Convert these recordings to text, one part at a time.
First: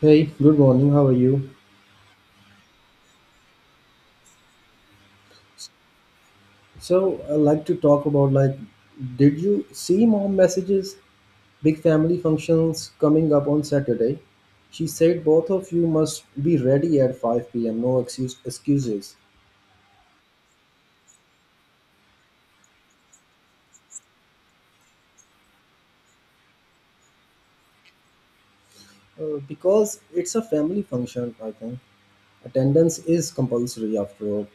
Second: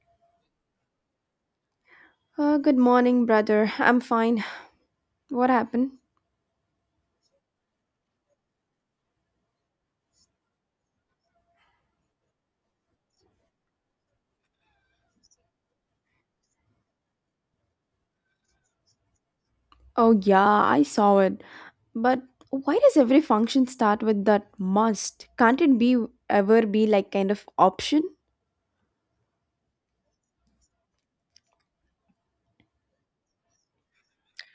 Hey, good morning. How are you? Good morning, brother. I'm fine. What happened? So, I'd like to talk about did you see mom messages? Big family functions coming up on Saturday. She said both of you must be ready at 5 p.m. No excuses. Oh, yeah, I saw it. But why does every function start with that must? Can't it be ever be like kind of option? Because it's a family function, I think. Attendance is compulsory after all.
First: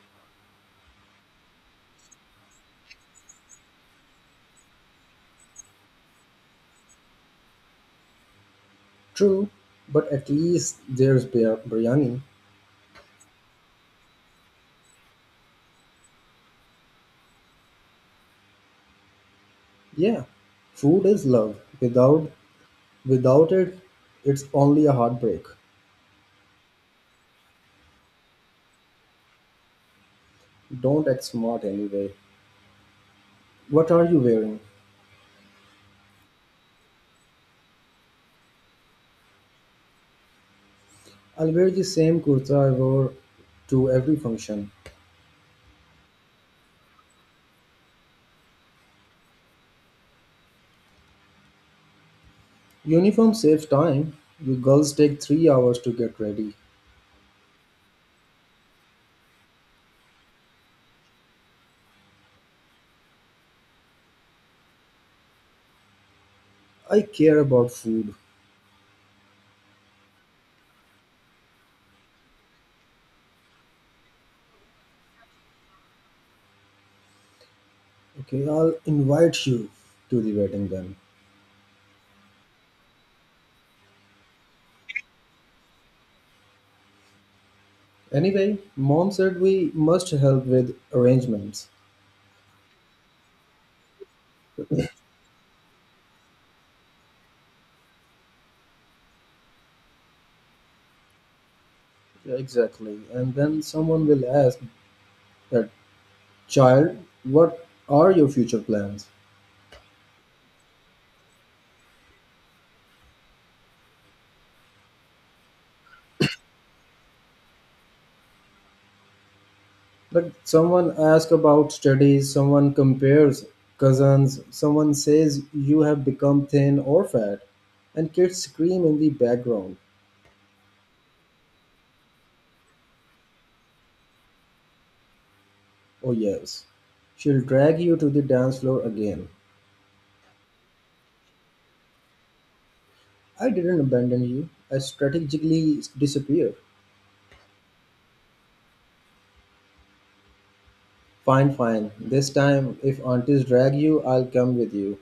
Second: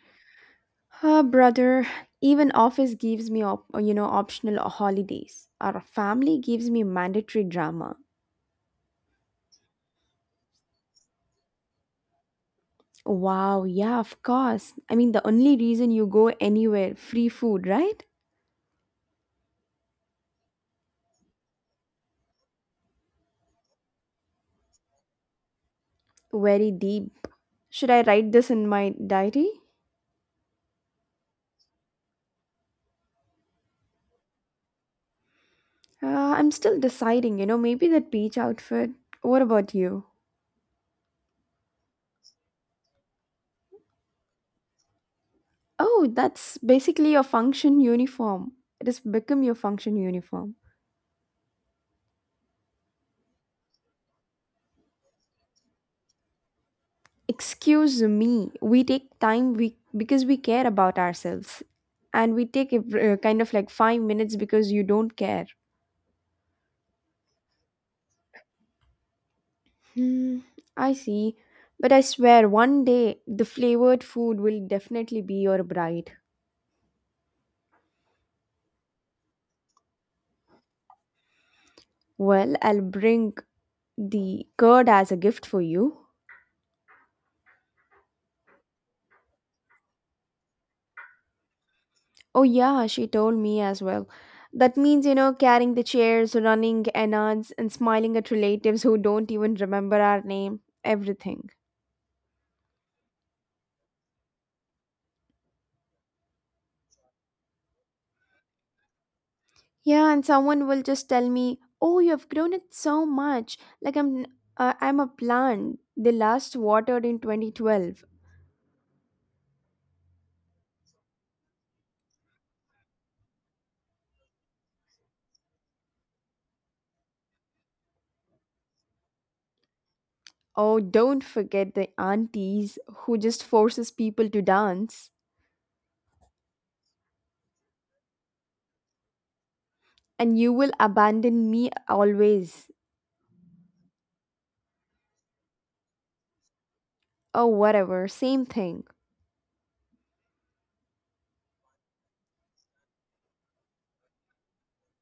Ah, brother, even office gives me optional holidays. Our family gives me mandatory drama. True, but at least there's biryani. Wow, yeah, of course. I mean, the only reason you go anywhere, free food, right? Yeah, food is love. Without it, it's only a heartbreak. Very deep. Should I write this in my diary? Don't act smart anyway. What are you wearing? I'm still deciding, you know, maybe that beach outfit. What about you? I'll wear the same kurta I wore to every function. Oh, that's basically your function uniform. It has become your function uniform. Uniform saves time. You girls take 3 hours to get ready. Excuse me, we take time we because we care about ourselves, and we take kind of like 5 minutes because you don't care. I care about food. Hmm, I see, but I swear one day the flavored food will definitely be your bride. Okay, I'll invite you to the wedding then. Well, I'll bring the curd as a gift for you. Anyway, mom said we must help with arrangements. Oh, yeah, she told me as well. That means, you know, carrying the chairs, running announcements, and smiling at relatives who don't even remember our name, everything. Yeah, exactly. And then someone will ask that child, what are your future plans? Yeah, and someone will just tell me, "Oh, you have grown it so much. Like I'm a plant. They last watered in 2012." But someone asks about studies, someone compares cousins, someone says you have become thin or fat, and kids scream in the background. Oh, don't forget the aunties who just forces people to dance, Oh, yes. She'll drag you to the dance floor again. and you will abandon me always. I didn't abandon you. I strategically disappeared. Oh, whatever, same thing. Fine, fine. This time, if aunties drag you, I'll come with you.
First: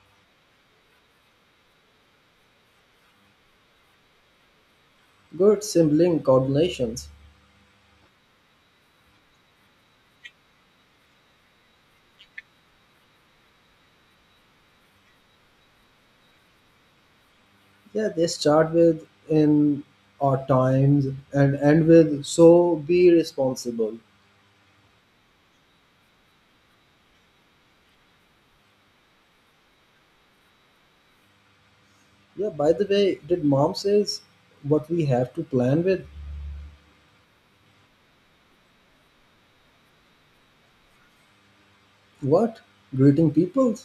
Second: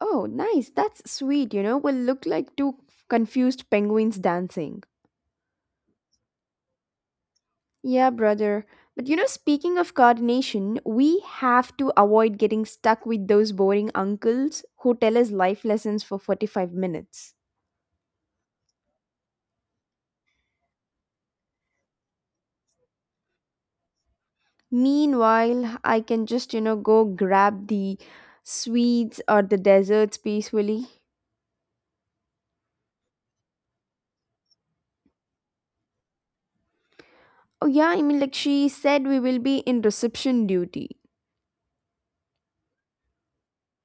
Oh, nice. That's sweet, you know. Will look like two confused penguins dancing. Good sibling coordinations. Yeah, brother. But you know, speaking of coordination, we have to avoid getting stuck with those boring uncles who tell us life lessons for 45 minutes. Yeah, they start with in our times and end with so be responsible. Meanwhile, I can just, you know, go grab the sweets or the desserts peacefully. Yeah, by the way, did mom says what we have to plan with? Oh, yeah, I mean, like she said, we will be in reception duty. What? Greeting people?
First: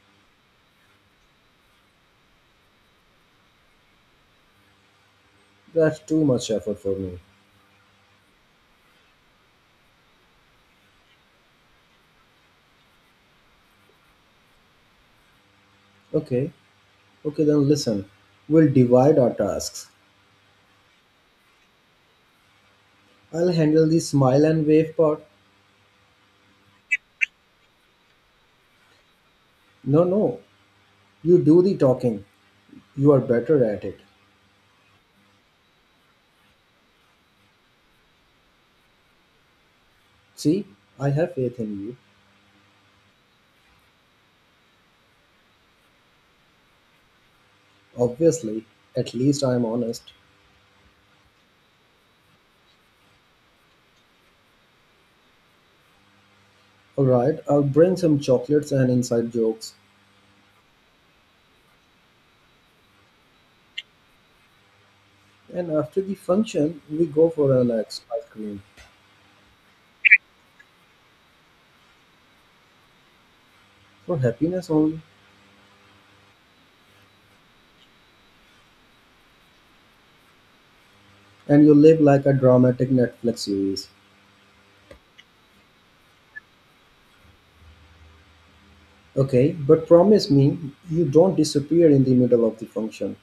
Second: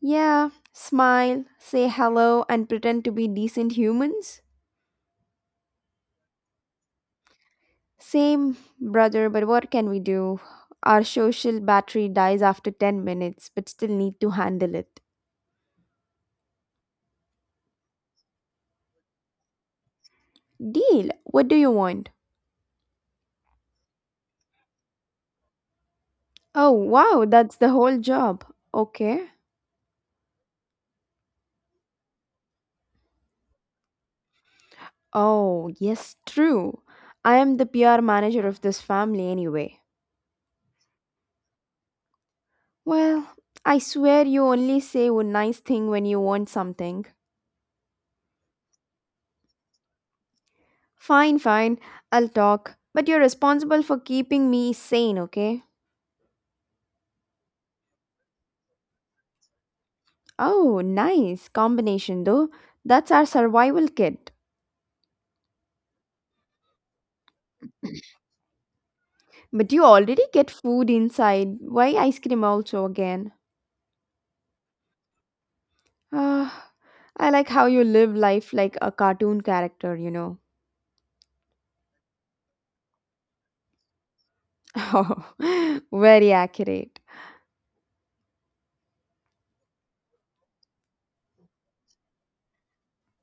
Yeah, smile, say hello, and pretend to be decent humans. That's too much effort for me. Same, brother, but what can we do? Our social battery dies after 10 minutes, but still need to handle it. Okay, okay, then listen. We'll divide our tasks. Deal, what do you want? I'll handle the smile and wave part. Oh, wow, that's the whole job. Okay. No, no, you do the talking. You are better at it. Oh, yes, true. I am the PR manager of this family anyway. See, I have faith in you. Well, I swear you only say one nice thing when you want something. Obviously, at least I'm honest. Fine, fine, I'll talk. But you're responsible for keeping me sane, okay? Alright, I'll bring some chocolates and inside jokes. Oh, nice combination though. That's our survival kit. And after the function, we go for an ice cream. But you already get food inside. Why ice cream also again? For happiness only. Ah, I like how you live life like a cartoon character, you know. And you live like a dramatic Netflix series. Oh, very accurate. Okay, but promise me you don't disappear in the middle of the function.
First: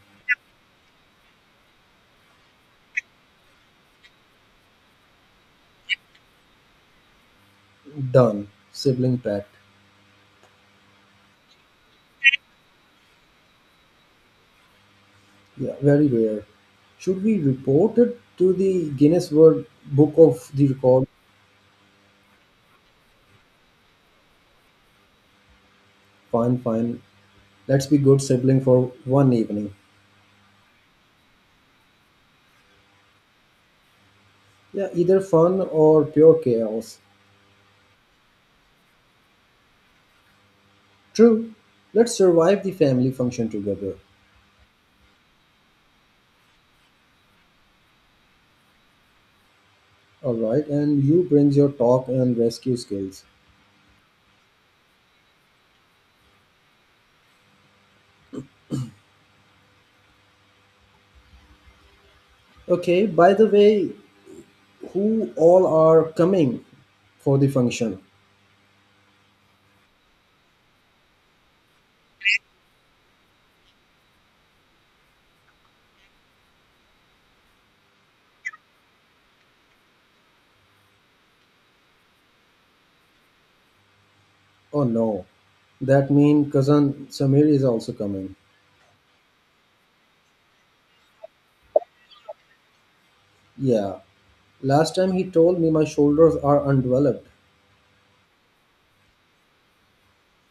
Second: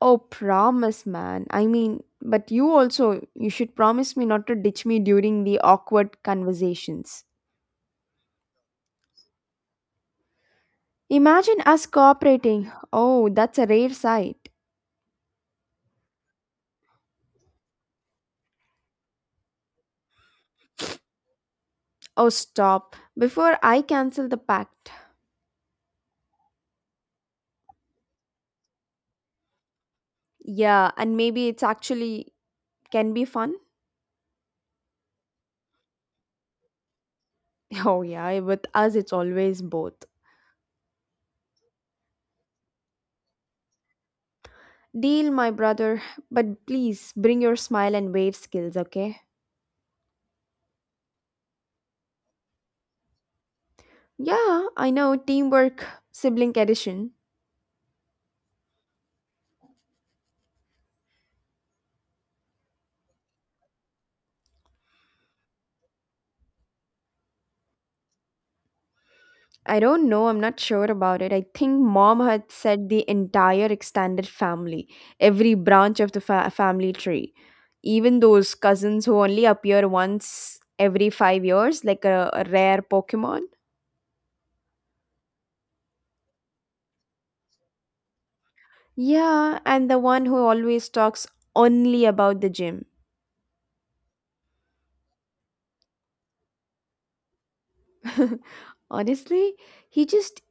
Oh, promise, man. I mean, but you also, you should promise me not to ditch me during the awkward conversations. Done. Sibling pact. Imagine us cooperating. Oh, that's a rare sight. Yeah, very rare. Should we report it to the Guinness World Book of the Record? Oh, stop. Before I cancel the pact. Fine, fine. Let's be good sibling for one evening. Yeah, and maybe it's actually can be fun. Yeah, either fun or pure chaos. Oh, yeah, with us, it's always both. True. Let's survive the family function together. Deal, my brother, but please bring your smile and wave skills, okay? All right, and you brings your talk and rescue skills. Yeah, I know, teamwork, sibling edition. Okay, by the way, who all are coming for the function. I don't know, I'm not sure about it. I think mom had said the entire extended family, every branch of the family tree. Even those cousins who only appear once every 5 years, like a rare Pokemon. Oh no, that mean cousin Samir is also coming. Yeah, and the one who always talks only about the gym. Yeah, last time he told me my shoulders are undeveloped. Honestly, he just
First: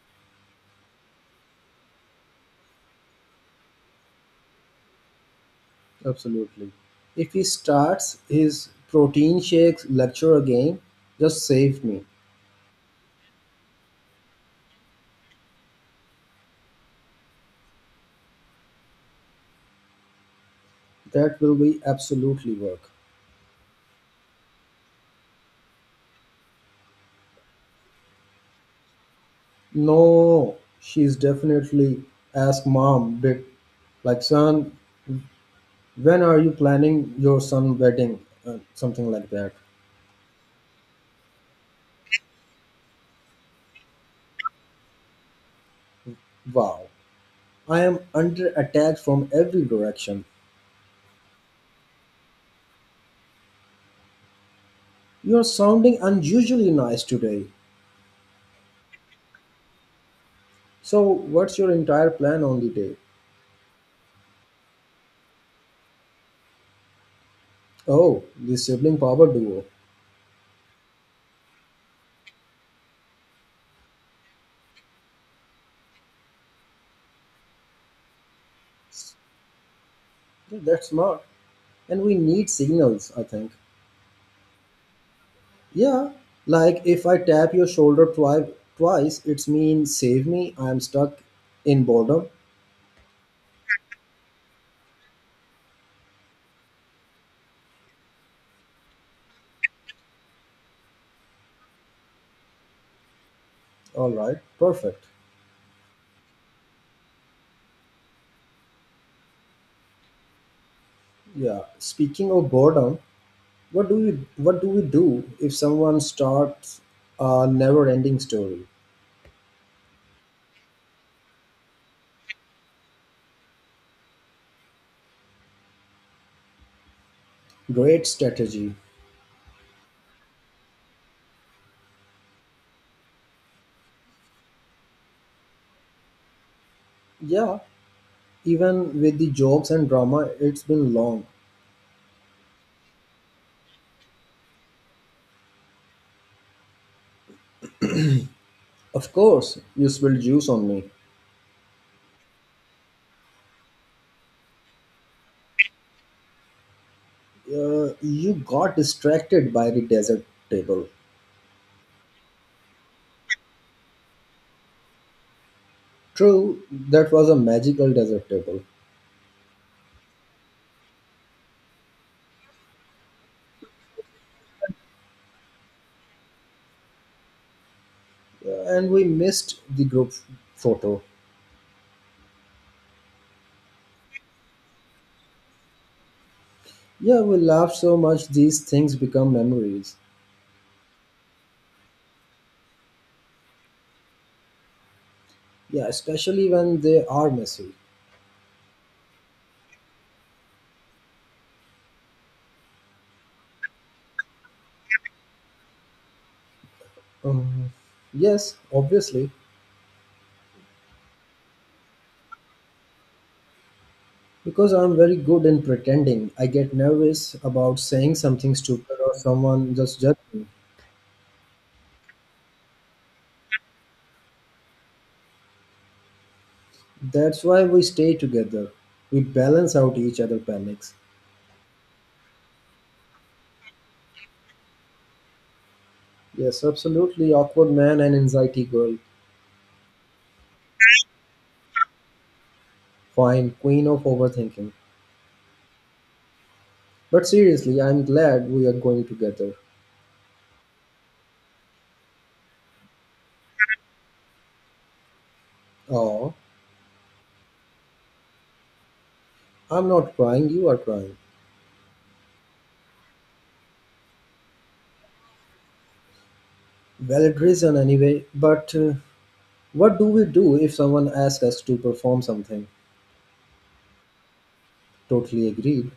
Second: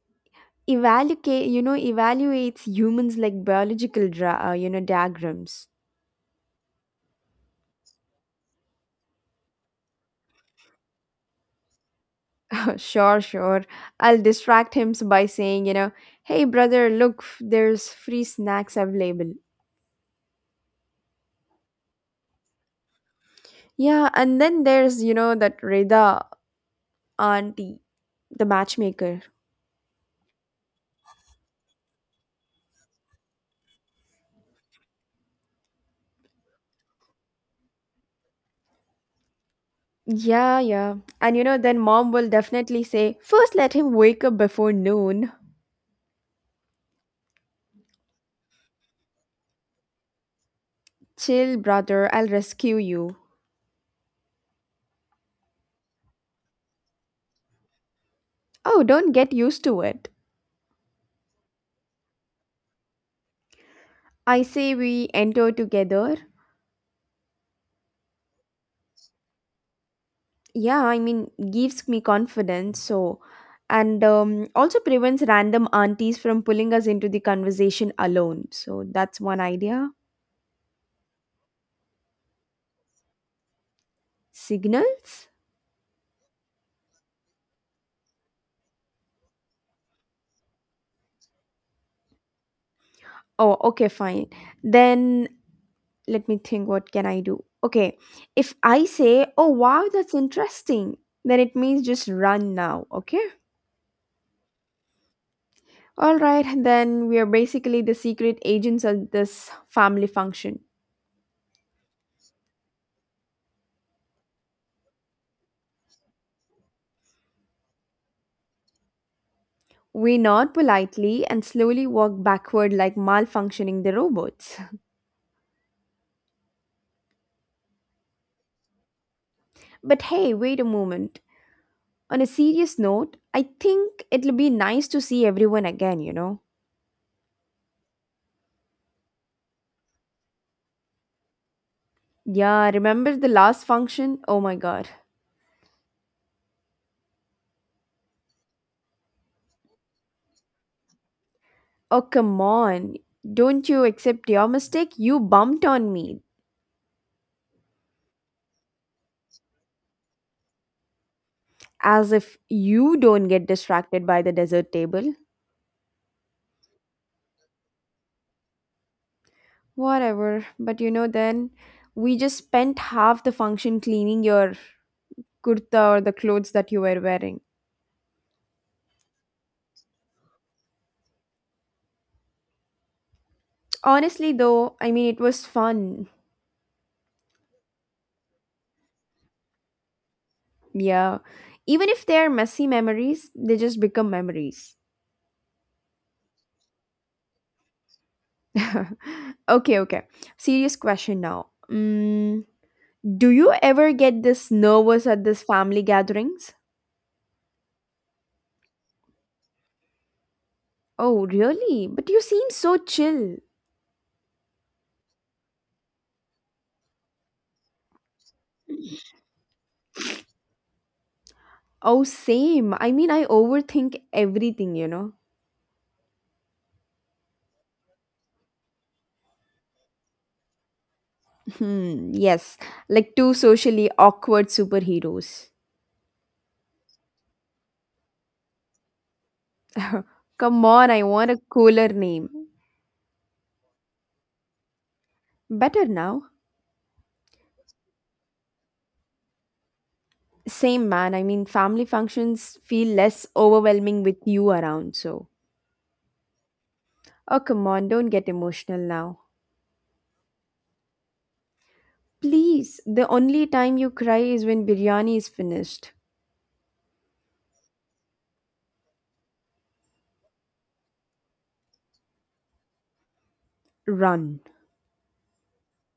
evaluates humans like biological diagrams. Absolutely. If he starts his protein shakes lecture again, just save me. Sure, sure. I'll distract him by saying, you know, hey brother, look, there's free snacks available. That will be absolutely work. Yeah, and then there's, you know, that Reda auntie, the matchmaker. No, she's definitely ask mom bit like son, when are you planning your son wedding? Something like that. Yeah, yeah. And you know, then mom will definitely say, first let him wake up before noon. Wow. I am under attack from every direction. Chill, brother, I'll rescue you. You're sounding unusually nice today. Oh, don't get used to it. So, what's your entire plan on the day? I say we enter together. Oh, the sibling power duo. Yeah, I mean, gives me confidence, so. And also prevents random aunties from pulling us into the conversation alone. So that's one idea. Yeah, that's smart. And we need signals, I think. Signals? Yeah, like if I tap your shoulder twice, it's mean save me, I'm stuck in boredom. Oh, okay, fine. Then let me think what can I do? Okay, if I say, oh, wow, that's interesting, then it means just run now, okay? All right, perfect. All right, then we are basically the secret agents of this family function. Yeah, speaking of boredom, what do we what do we do if someone starts a never-ending story? We nod politely and slowly walk backward like malfunctioning the robots. Great strategy. But hey, wait a moment. On a serious note, I think it'll be nice to see everyone again, you know? Yeah, even with the jokes and drama, it's been long. Yeah, remember the last function? Oh my god. Of course, you spilled juice on me. Oh, come on. Don't you accept your mistake? You bumped on me. You got distracted by the desert table. As if you don't get distracted by the dessert table. True, that was a magical desert table. Whatever. But you know, then we just spent half the function cleaning your kurta or the clothes that you were wearing. And we missed the group photo. Honestly, though, I mean, it was fun. Yeah, we laughed so much, these things become memories. Yeah. Even if they are messy memories, they just become memories. Yeah, especially when they are messy. Okay, okay. Serious question now. Do you ever get this nervous at this family gatherings? Um, yes, obviously. Oh, really? But you seem so chill. Because I'm very good in pretending, I get nervous about saying something stupid or someone just judge me. Oh, same. I mean, I overthink everything, you know. That's why we stay together. We balance out each other panics. Hmm, yes, like two socially awkward superheroes. Yes, absolutely. Awkward man and anxiety girl. Come on, I want a cooler name. Fine, queen of overthinking. Better now. But seriously, I'm glad we are going together. Same man, I mean, family functions feel less overwhelming with you around, so. Oh, Oh, come on, don't get emotional now. I'm not crying, you are crying. Please, the only time you cry is when biryani is finished. Valid reason anyway, but what do we do if someone asks us to perform something? Run. Totally agreed.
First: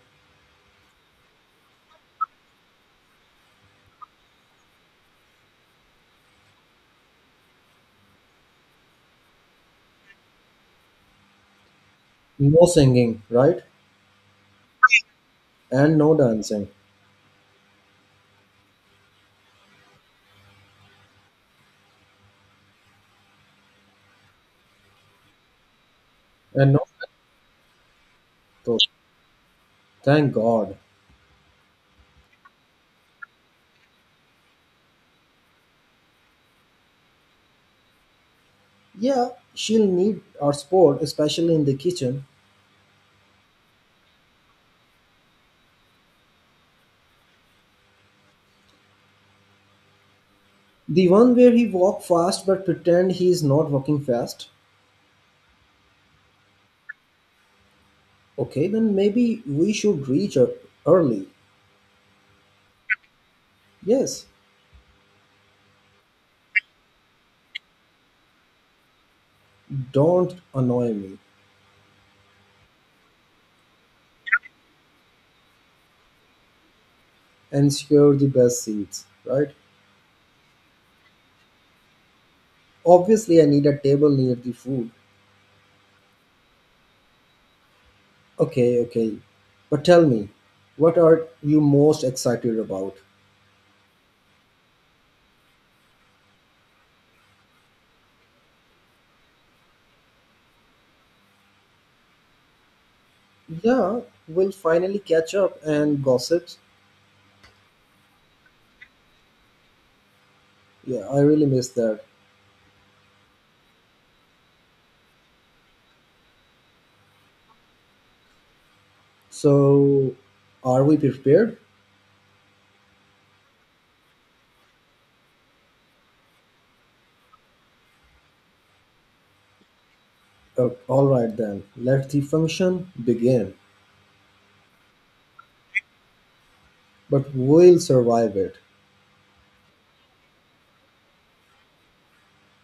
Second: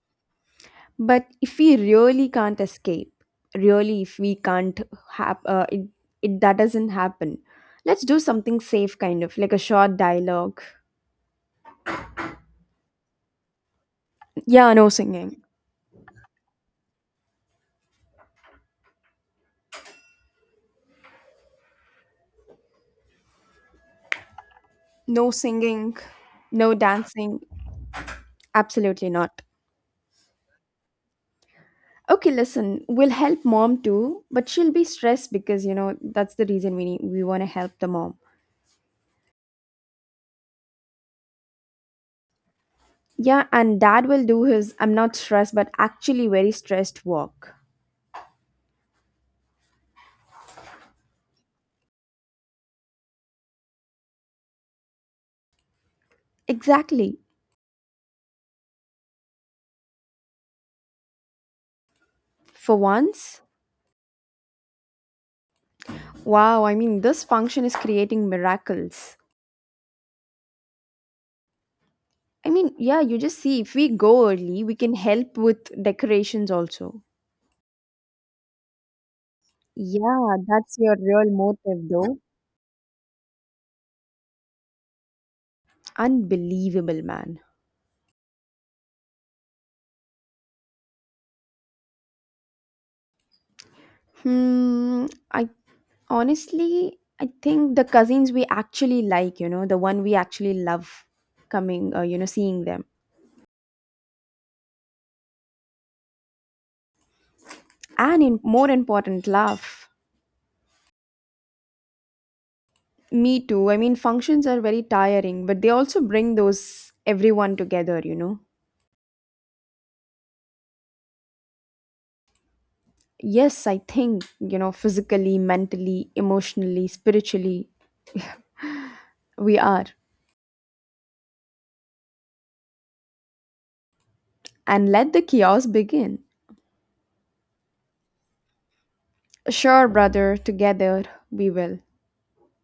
But if we really can't escape, really, if we can't have, it, it, that doesn't happen. Let's do something safe, kind of, like a short dialogue. No singing, right? Yeah, no singing. And no dancing. No singing, And no no, dancing. though, Absolutely not. thank God. Okay, listen, we'll help mom too, but she'll be stressed because, you know, that's the reason we want to help the mom. Yeah, she'll need our sport, especially in the kitchen. Yeah, and dad will do his I'm not stressed, but actually very stressed walk. The one where he walk fast but pretend he is not walking fast. Exactly. Okay, then maybe we should reach her early. For once. Yes, Wow, I mean, this function is creating miracles. don't annoy me I mean, yeah, you just see if we go early, we can help with decorations also. and secure the best seats, right? Yeah, that's your real motive though. Obviously, I need a table near the food. Unbelievable, man. Okay, okay. But tell me, what are you most excited about? Hmm. I I think the cousins we actually like, you know, the one we actually love seeing them. Yeah, we'll finally catch up and gossip. And in more important, laugh. Yeah, I really miss that. Me too. I mean, functions are very tiring, but they also bring those everyone together, you know. So, are we prepared? Yes, I think, you know, physically, mentally, emotionally, spiritually, we are. Oh, all right then, let the function begin. And let the chaos begin. But we'll survive it. Sure, brother, together we will.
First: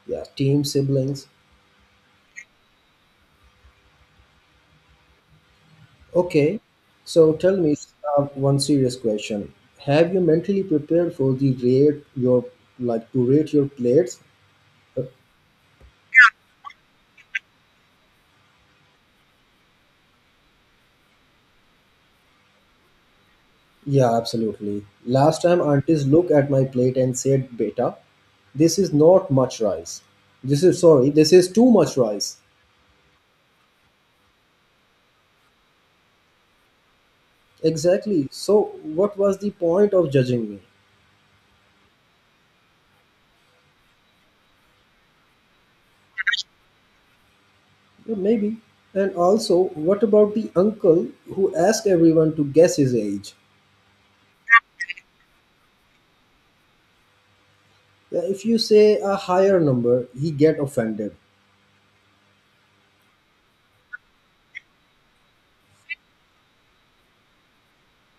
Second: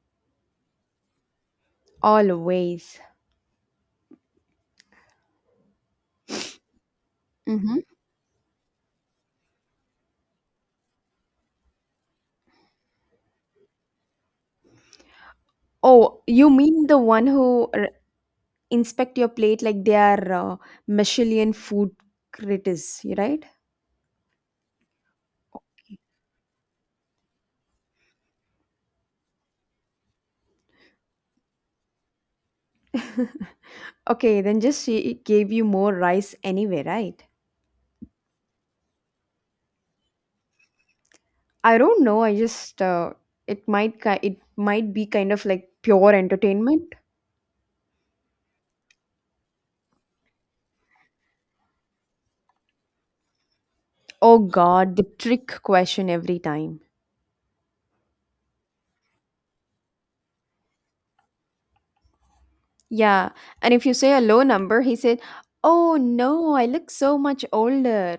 Yeah, team, siblings. Always. Okay. So tell me Mhm. One serious question. Have you mentally prepared for the rate your plates? Uh, Oh, you mean the one who inspect your plate like they are Michelin food critics, you right? yeah, absolutely. Last time aunties looked at my plate and said, "Beta, this is not much rice. This is too much rice." Okay, then just she gave you more rice anyway, right? Exactly. So, what was the point of judging me? I don't know. I just it it might be kind of like pure entertainment. Yeah, maybe. And also, what about the uncle who asks everyone to guess his age? Oh God, the trick question every time. If you say a higher number, he get offended. Yeah, and if you say a low number, he said, "Oh no, I look so much older."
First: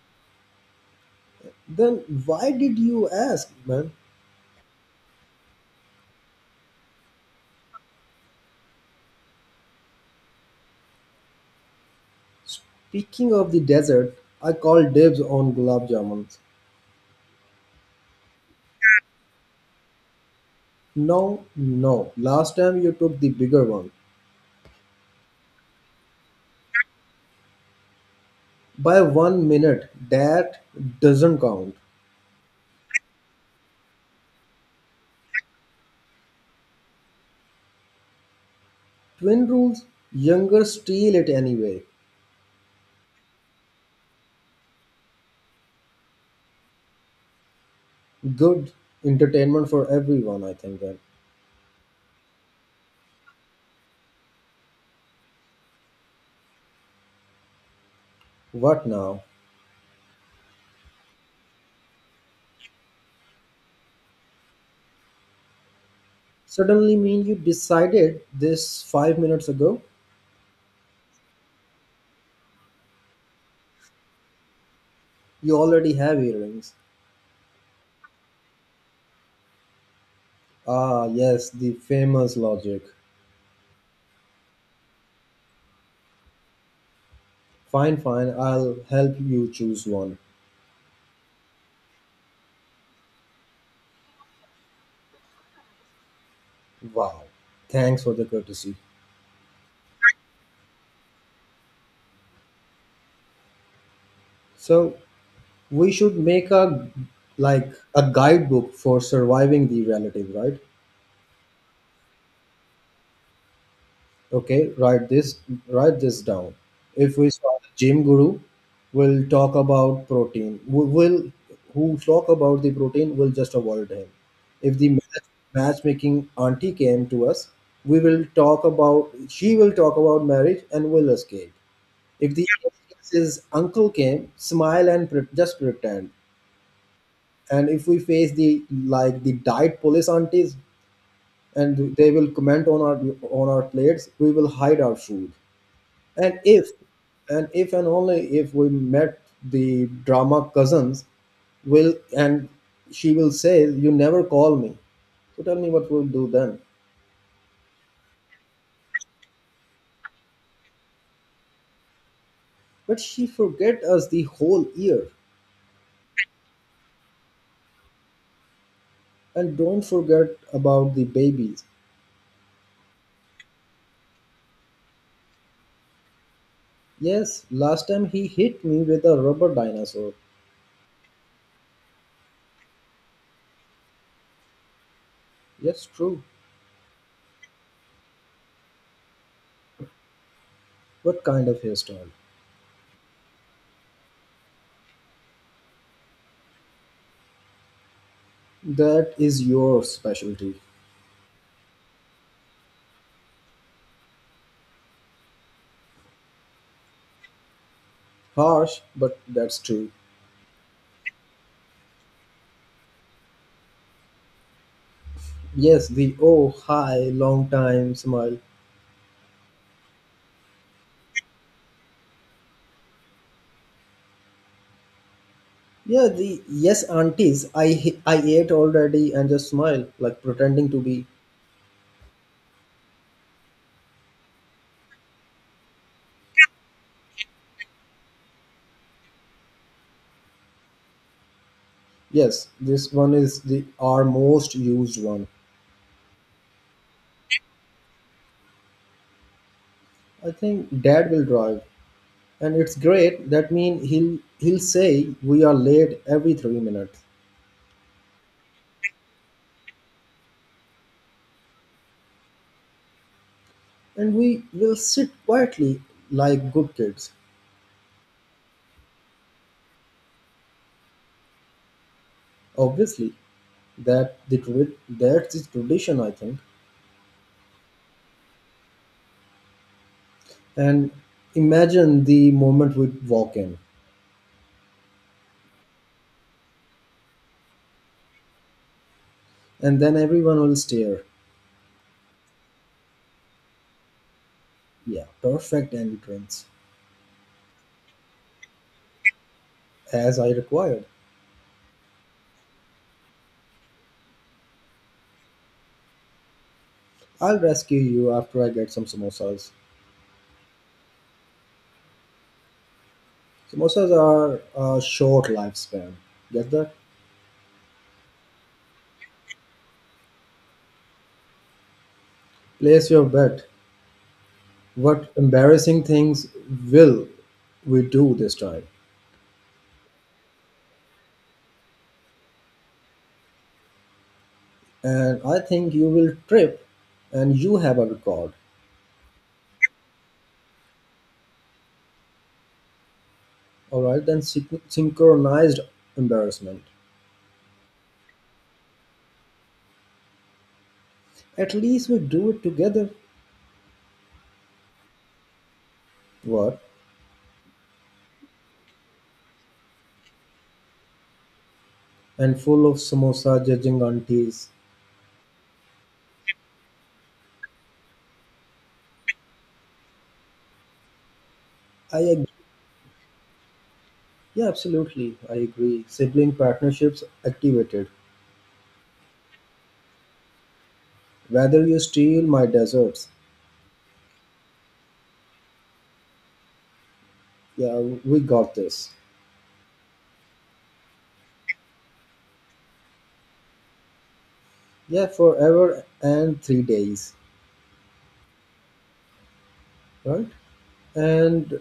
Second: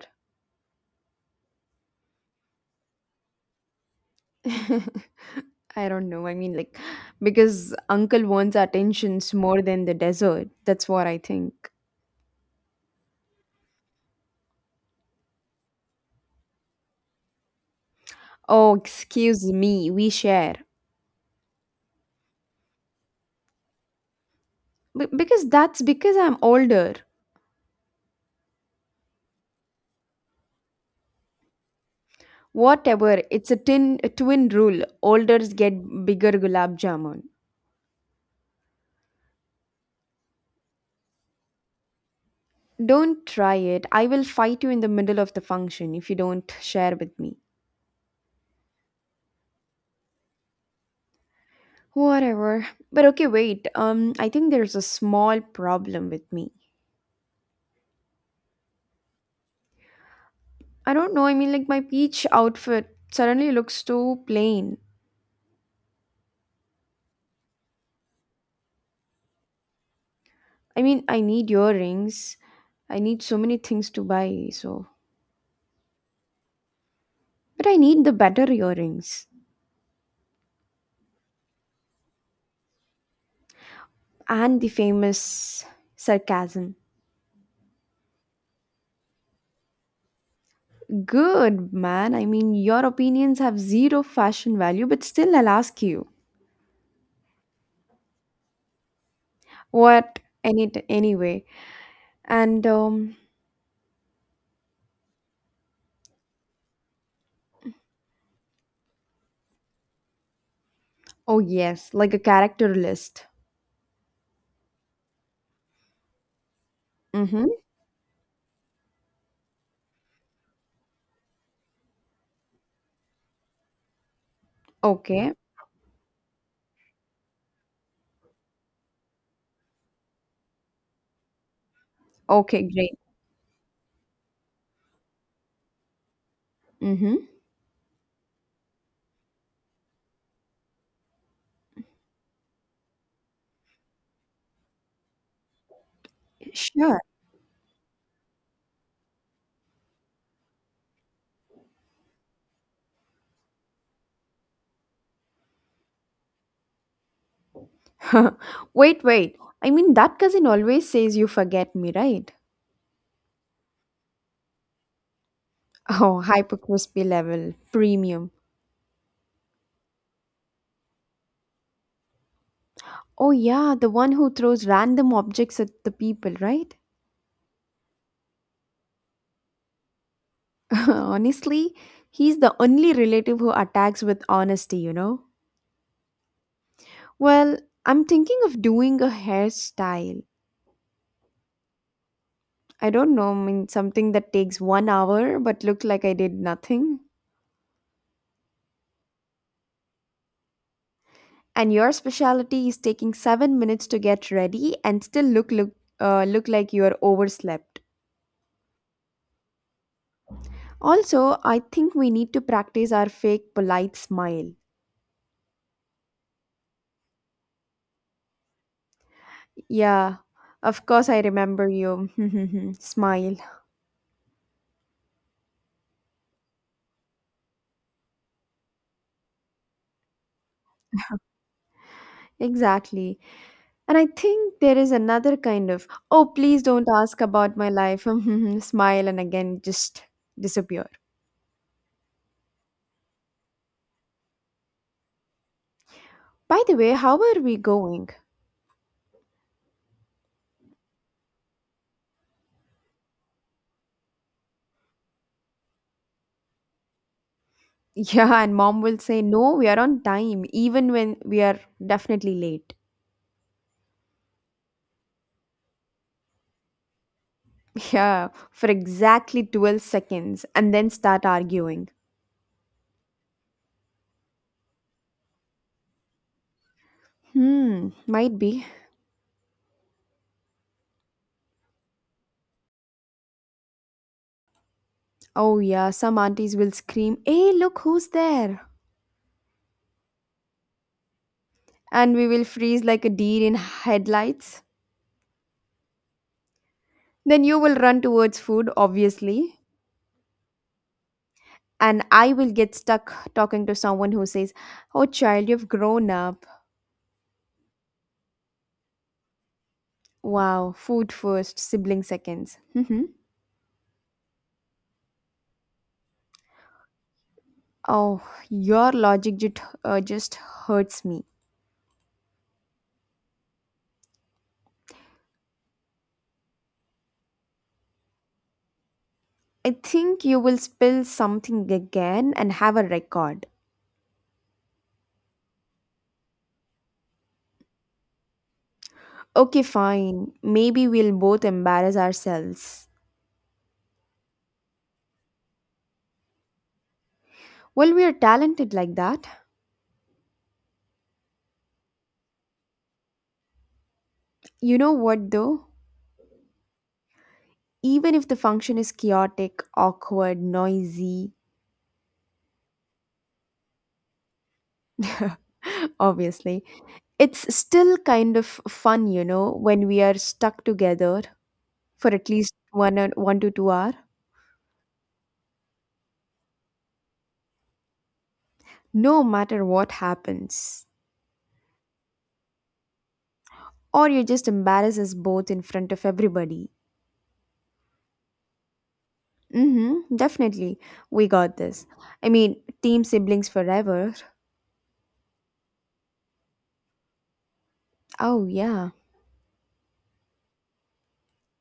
Then why did you ask, man? I don't know. I mean, like, because uncle wants our attentions more than the desert. That's what I think. Speaking of the desert, I call dibs on gulab jamuns. Oh, excuse me, we share. No, no. Last time you took the bigger one Because that's because I'm older. by 1 minute. That doesn't count. Whatever, it's a twin rule. Olders get bigger gulab jamun. Twin rules. Younger steal it anyway. Don't try it. I will fight you in the middle of the function if you don't share with me. Good entertainment for everyone, I think. Then Whatever. But okay, wait. I think there's a small problem with me. what now? I don't know. I mean, like, my peach outfit suddenly looks too plain. Suddenly mean you decided this 5 minutes ago? I mean, I need earrings. I need so many things to buy, so. You already have earrings. But I need the better earrings. Ah, yes, the famous logic. And the famous sarcasm. Fine, fine, I'll help you choose one. Good, man. I mean, your opinions have zero fashion value, but still, I'll ask you. Wow, thanks for the courtesy. What? Anyway. And, um, So, we should make a like a guidebook for surviving the relative, right? oh, yes, like a character list. Okay, write this down. If Mm we hmm. saw the gym guru, we'll talk about protein. We will who talk about the protein will just avoid him. If the match, Okay. matchmaking auntie came to us, we will talk about she will talk about marriage and will escape. If the Okay, great. his uncle came, smile and just pretend. Mm hmm. And if we face the like the diet police aunties and they will comment on our plates, we will hide our food. And if, Sure. and if and only if we met the drama cousins, will and she will say, "You never call me." So tell me what we'll do then. Wait, wait. I mean, that cousin always says you forget me, right? But she forget us the whole year, Oh, hyper crispy level, premium. and don't forget about the babies. Oh, yeah, the one who throws random objects at the people, right? Yes, last time he hit me with a rubber dinosaur. Honestly, he's the only relative who attacks with honesty, you know? Yes, true. Well, I'm thinking of doing a hairstyle. What kind of hairstyle? I don't know, I mean, something that takes 1 hour but look like I did nothing. That is your specialty. And your specialty is taking 7 minutes to get ready and still look like you're overslept. Harsh, but that's true. Also, I think we need to practice our fake polite smile. Yes, the oh hi, long time smile. Yeah, of course I remember you. Smile. Yeah, the yes aunties I ate already and just smile like pretending to be Exactly. And I think there is another kind of, oh, please don't ask about my life. Smile and again just disappear. yes. This one is the our most used one. By the way, how are we going? I think dad will drive and it's great. That mean he'll say we are late every 3 minutes Yeah, and mom will say, no, we are on time, even when we are definitely late. and we will sit quietly like good kids. Yeah, for exactly 12 seconds and then start arguing. Obviously, that's the tradition I think. Hmm, might be. And imagine the moment we walk in Oh, yeah, some aunties will scream, hey, look who's there. and then everyone will stare. And we will freeze like a deer in headlights. Yeah, perfect entrance. Then you will run towards food, obviously, As I required. and I will get stuck talking to someone who says, oh, child, you've grown up. I'll rescue you after I get some samosas. Wow, food first, sibling seconds. Hmm. Samosas are a short lifespan. Get that? Oh, your logic just hurts me. Place your bet. What embarrassing things will we do this time? I think you will spill something again and have a record. And I think you will trip and you have a record. Okay, fine. Maybe we'll both embarrass ourselves. All right, then synchronized embarrassment. Well, we are talented like that. At least we do it together. You know what, though? What? Even if the function is chaotic, awkward, noisy, And full of samosa judging aunties. obviously, it's still kind of fun, when we are stuck together I for agree. at least one to two hour, Yeah, absolutely. I agree. Sibling partnerships activated. no matter what happens. Whether you steal my deserts, Or you just embarrass us both in front of everybody. yeah, we got this. Mm-hmm, definitely. We got this. I mean, team siblings forever. Yeah, forever and 3 days, Oh, yeah. right? And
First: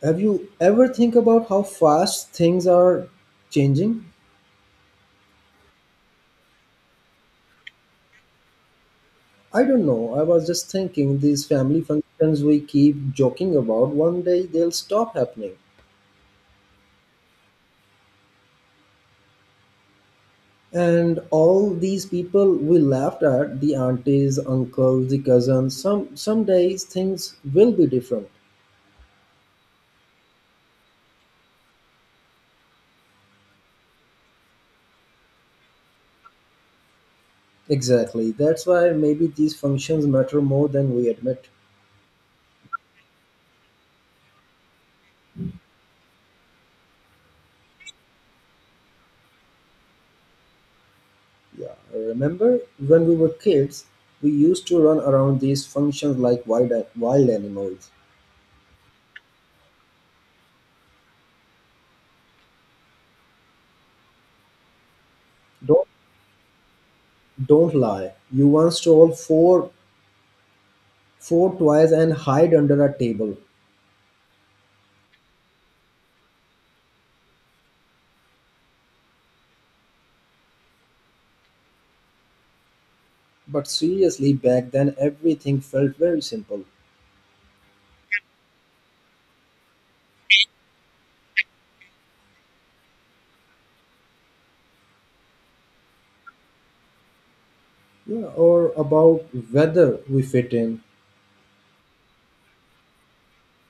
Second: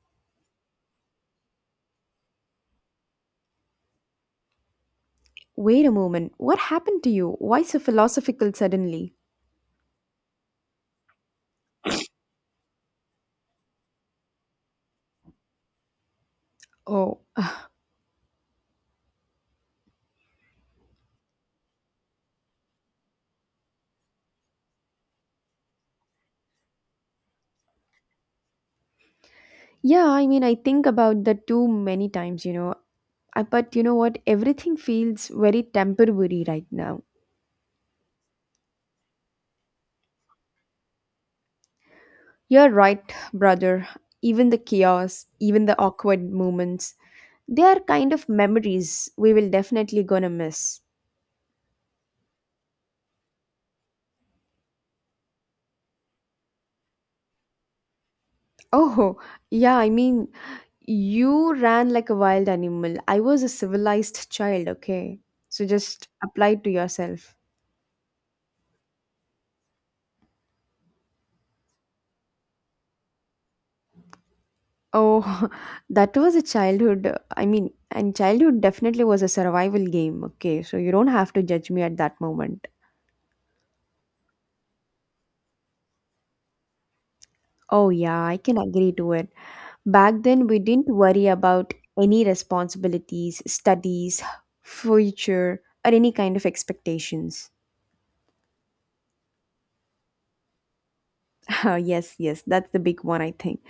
have you ever think about how fast things are changing? Wait a moment. What happened to you? Why so philosophical suddenly? I don't know. I was just thinking these family functions we keep joking about, one day they'll stop happening. Oh, And all these people we laughed at, the aunties, uncles, the cousins, some days things will be different. Yeah, I mean, I think about that too many times. But you know what? Everything feels very temporary right now. Exactly. That's why maybe these functions matter more than we admit. You're right, brother. Even the chaos, even the awkward moments, they are kind of memories we will definitely gonna miss. Yeah. Remember, when we were kids, we used to run around these functions like wild animals. Oh, yeah, I mean, you ran like a wild animal. I was a civilized child, okay? So Don't just apply it to yourself. don't lie. You once stole four toys and hide under a table. Oh, that was a childhood. I mean, and childhood definitely was a survival game. Okay, so you don't have to judge me at that moment. But seriously, back then everything felt very simple. Oh, yeah, I can agree to it. Back then, we didn't worry about any responsibilities, studies, future, or any kind of expectations. Yeah. Or about whether we fit in. Yes, yes, that's the big one, I think.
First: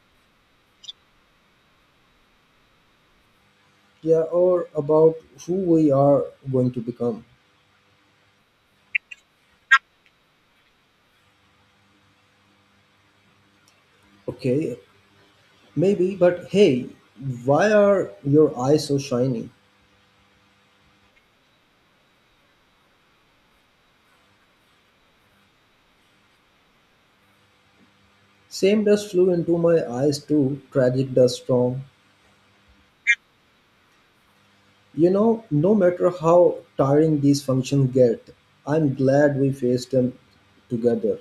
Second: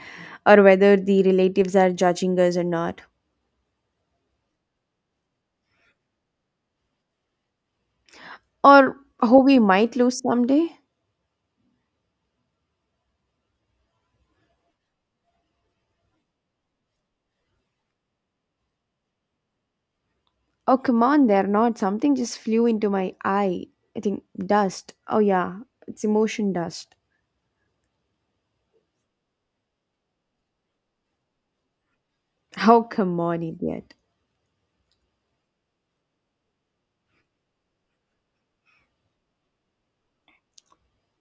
Or whether the relatives are judging us or not, Yeah. Or about who we are going to become. or how we might lose someday. Okay, maybe, but hey, why are your eyes so shiny? Oh, come on, they're not. Something just flew into my eye. I think dust. Oh, yeah, it's emotion dust. Same dust flew into my eyes too, tragic dust storm. Oh, come on, idiot. You know, no matter how tiring these functions get, I'm glad we faced them together.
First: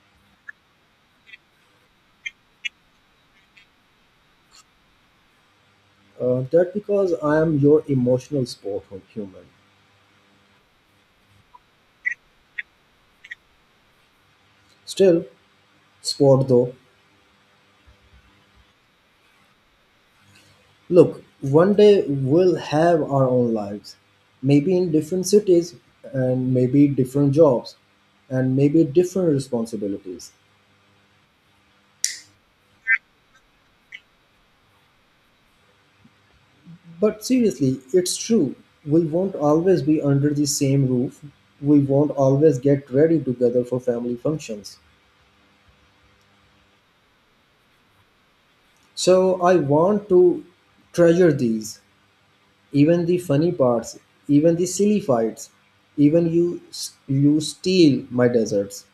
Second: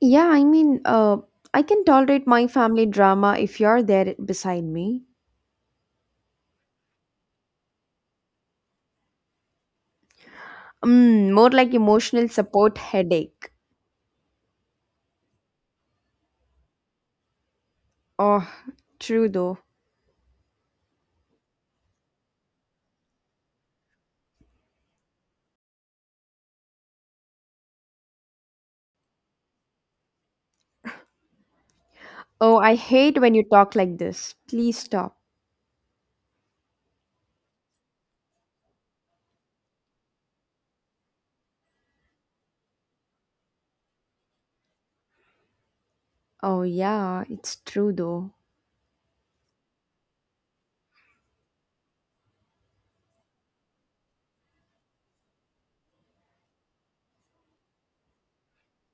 Yeah, I mean, I can tolerate my family drama if you're there beside me. That because I am your emotional sport human. Mm, more like emotional support headache. Still, sport though. Oh, true though. Look, one day we'll have our own lives. Maybe in different cities and maybe different jobs and maybe different responsibilities. Oh, I hate when you talk like this. Please stop. But seriously, it's true. We won't always be under the same roof. We won't always get ready together for family functions. Oh, yeah, it's true though. So I want to treasure these, even the funny parts, even the silly fights, even you you steal my desserts.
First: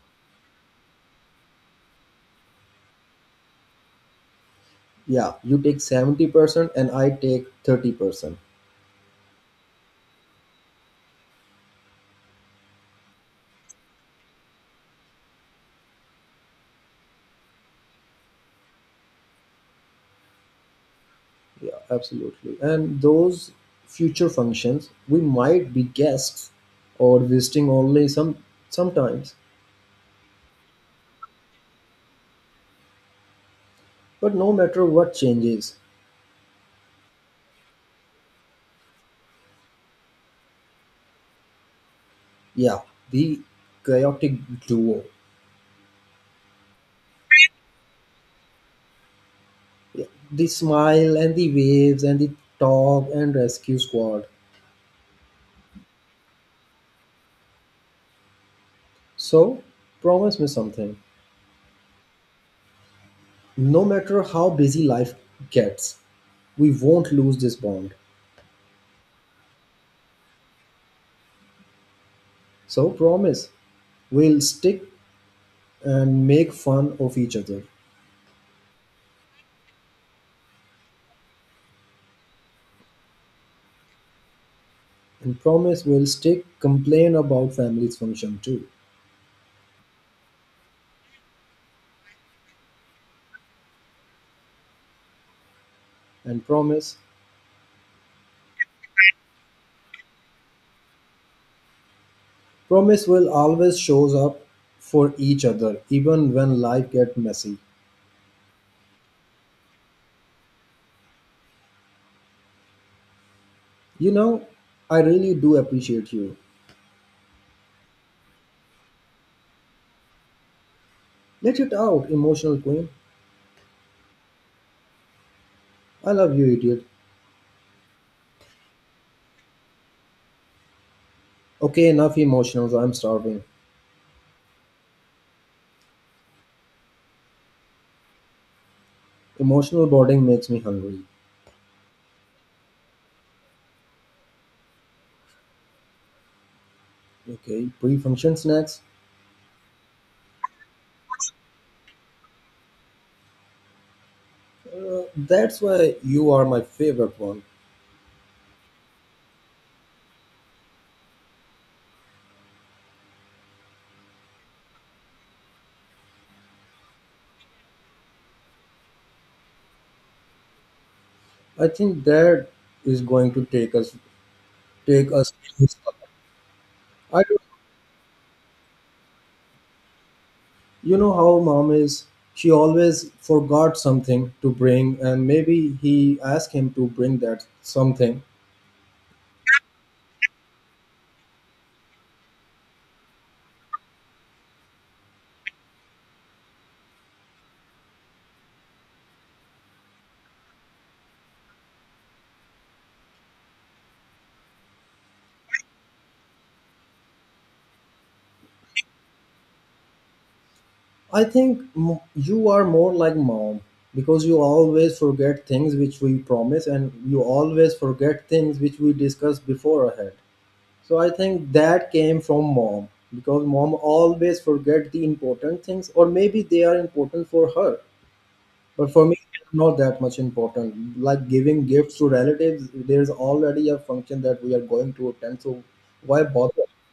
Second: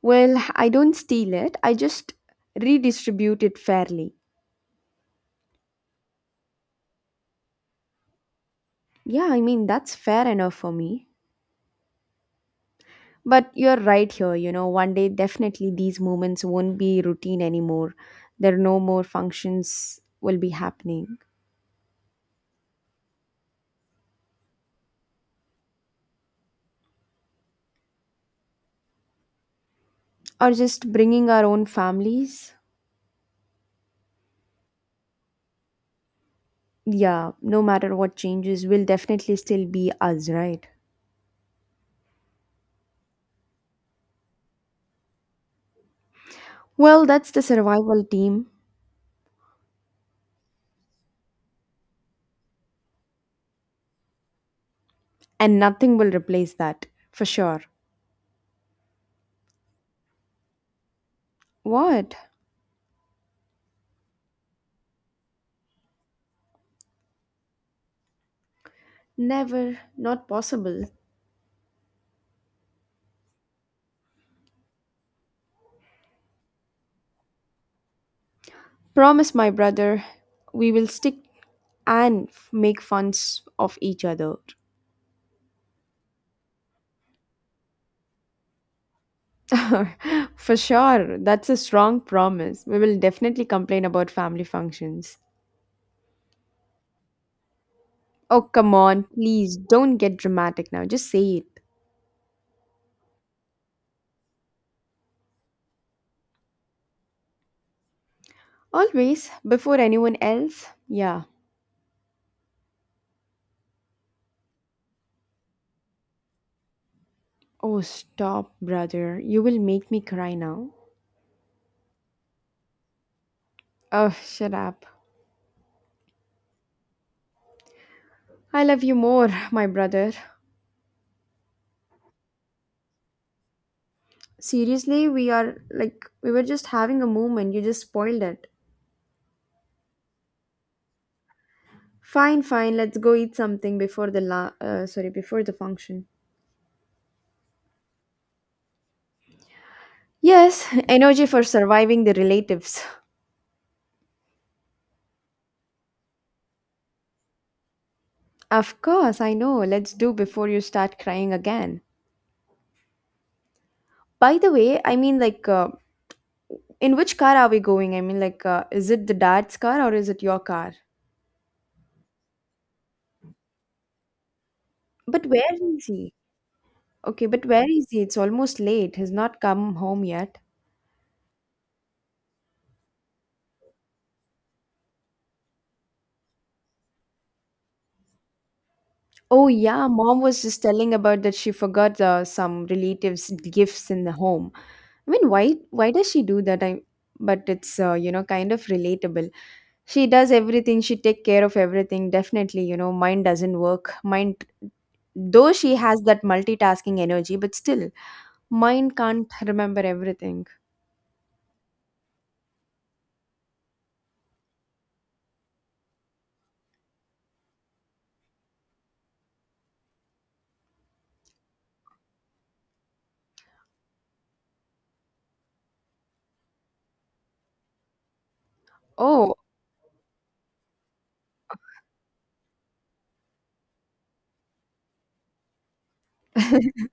Well, I don't steal it, I just redistribute it fairly. Yeah, you take 70% and I take 30%. Yeah, I mean, that's fair enough for me. But you're right here, one day definitely these moments won't be routine anymore. There are no more functions will be happening. Yeah, absolutely. And those future functions, we might be guests or visiting only sometimes. Or just bringing our own families. But no matter what changes, Yeah, no matter what changes, we'll definitely still be us, right? yeah, the chaotic duo, Well, that's the survival team, yeah, the smile and the waves and the talk and rescue squad. and nothing will replace that, for sure. So, promise me something. What? No matter how busy life gets, we won't lose this bond. Never. Not possible. So, promise we'll stick and make fun of each other. Promise, my brother, we will stick and make funs of each other. And promise we'll stick, complain about family's function too. For sure, that's a strong promise. We will definitely complain about family functions. And promise Oh, come on, please don't get dramatic now. Just say it. Promise will always shows up for each other even when life get messy. Always, before anyone else. Yeah. You know, I really do appreciate you. Oh, stop, brother. You will make me cry now. Let it out, emotional queen. Oh, shut up. I love you, idiot. I love you more, my brother. Okay, enough emotionals. I'm starving. Seriously, we were just having a moment. You just spoiled it. Emotional boarding makes me hungry. Fine, fine. Let's go eat something before the sorry, before the function. Okay, pre-function snacks. Yes, energy for surviving the relatives. That's why you are my favorite one. Of course, I know. Let's do before you start crying again. By the way, I mean, like, in which car are we going? I mean, like, is it the dad's car or is it your car? I think that is going to take But us. where is he? I Okay, but where is he? It's almost late. He's not come home yet. You know how mom is? She always forgot something to bring, and maybe he asked him to bring that something. Oh, yeah, mom was just telling about that she forgot some relatives' gifts in the home. I mean, why does she do that? I But it's kind of relatable. She does everything. She take care of everything. Definitely, mine doesn't work. Mind though she has that multitasking energy, but still, mind can't remember everything. I think you are more like mom because you always forget things which we promise, and you always forget things which we discuss before ahead. So I think that came from mom because mom always forget the important things, or maybe they are important for her. But for me Oh, it's not that much important, like giving gifts to relatives. There's already a function that we are going to attend, so why bother?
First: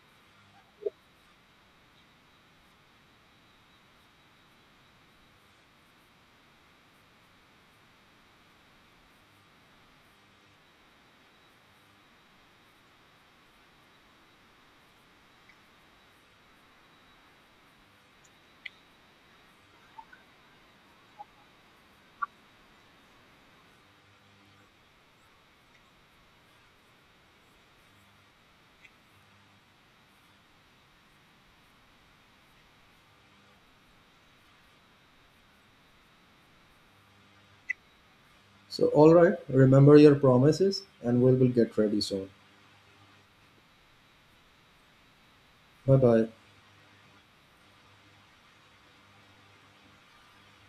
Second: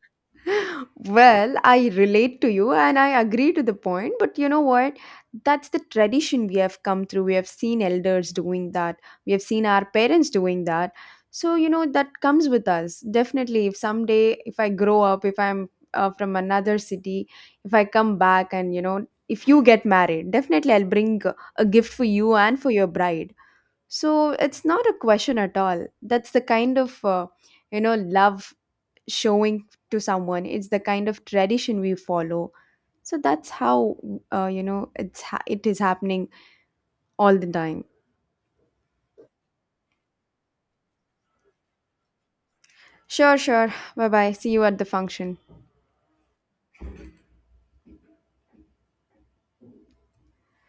Well, I relate to you and I agree to the point, but you know what? That's the tradition we have come through. We have seen elders doing that, we have seen our parents doing that. So, that comes with us. Definitely, if someday, if I grow up, if I'm from another city, if I come back and if you get married, definitely I'll bring a gift for you and for your bride. So, it's not a question at all. That's the kind of, love showing to someone it's the kind of tradition we follow, so that's how it's it is happening all the time. So all right, remember your promises and we will get ready soon. Sure, sure. Bye bye. See you at the function. Bye bye.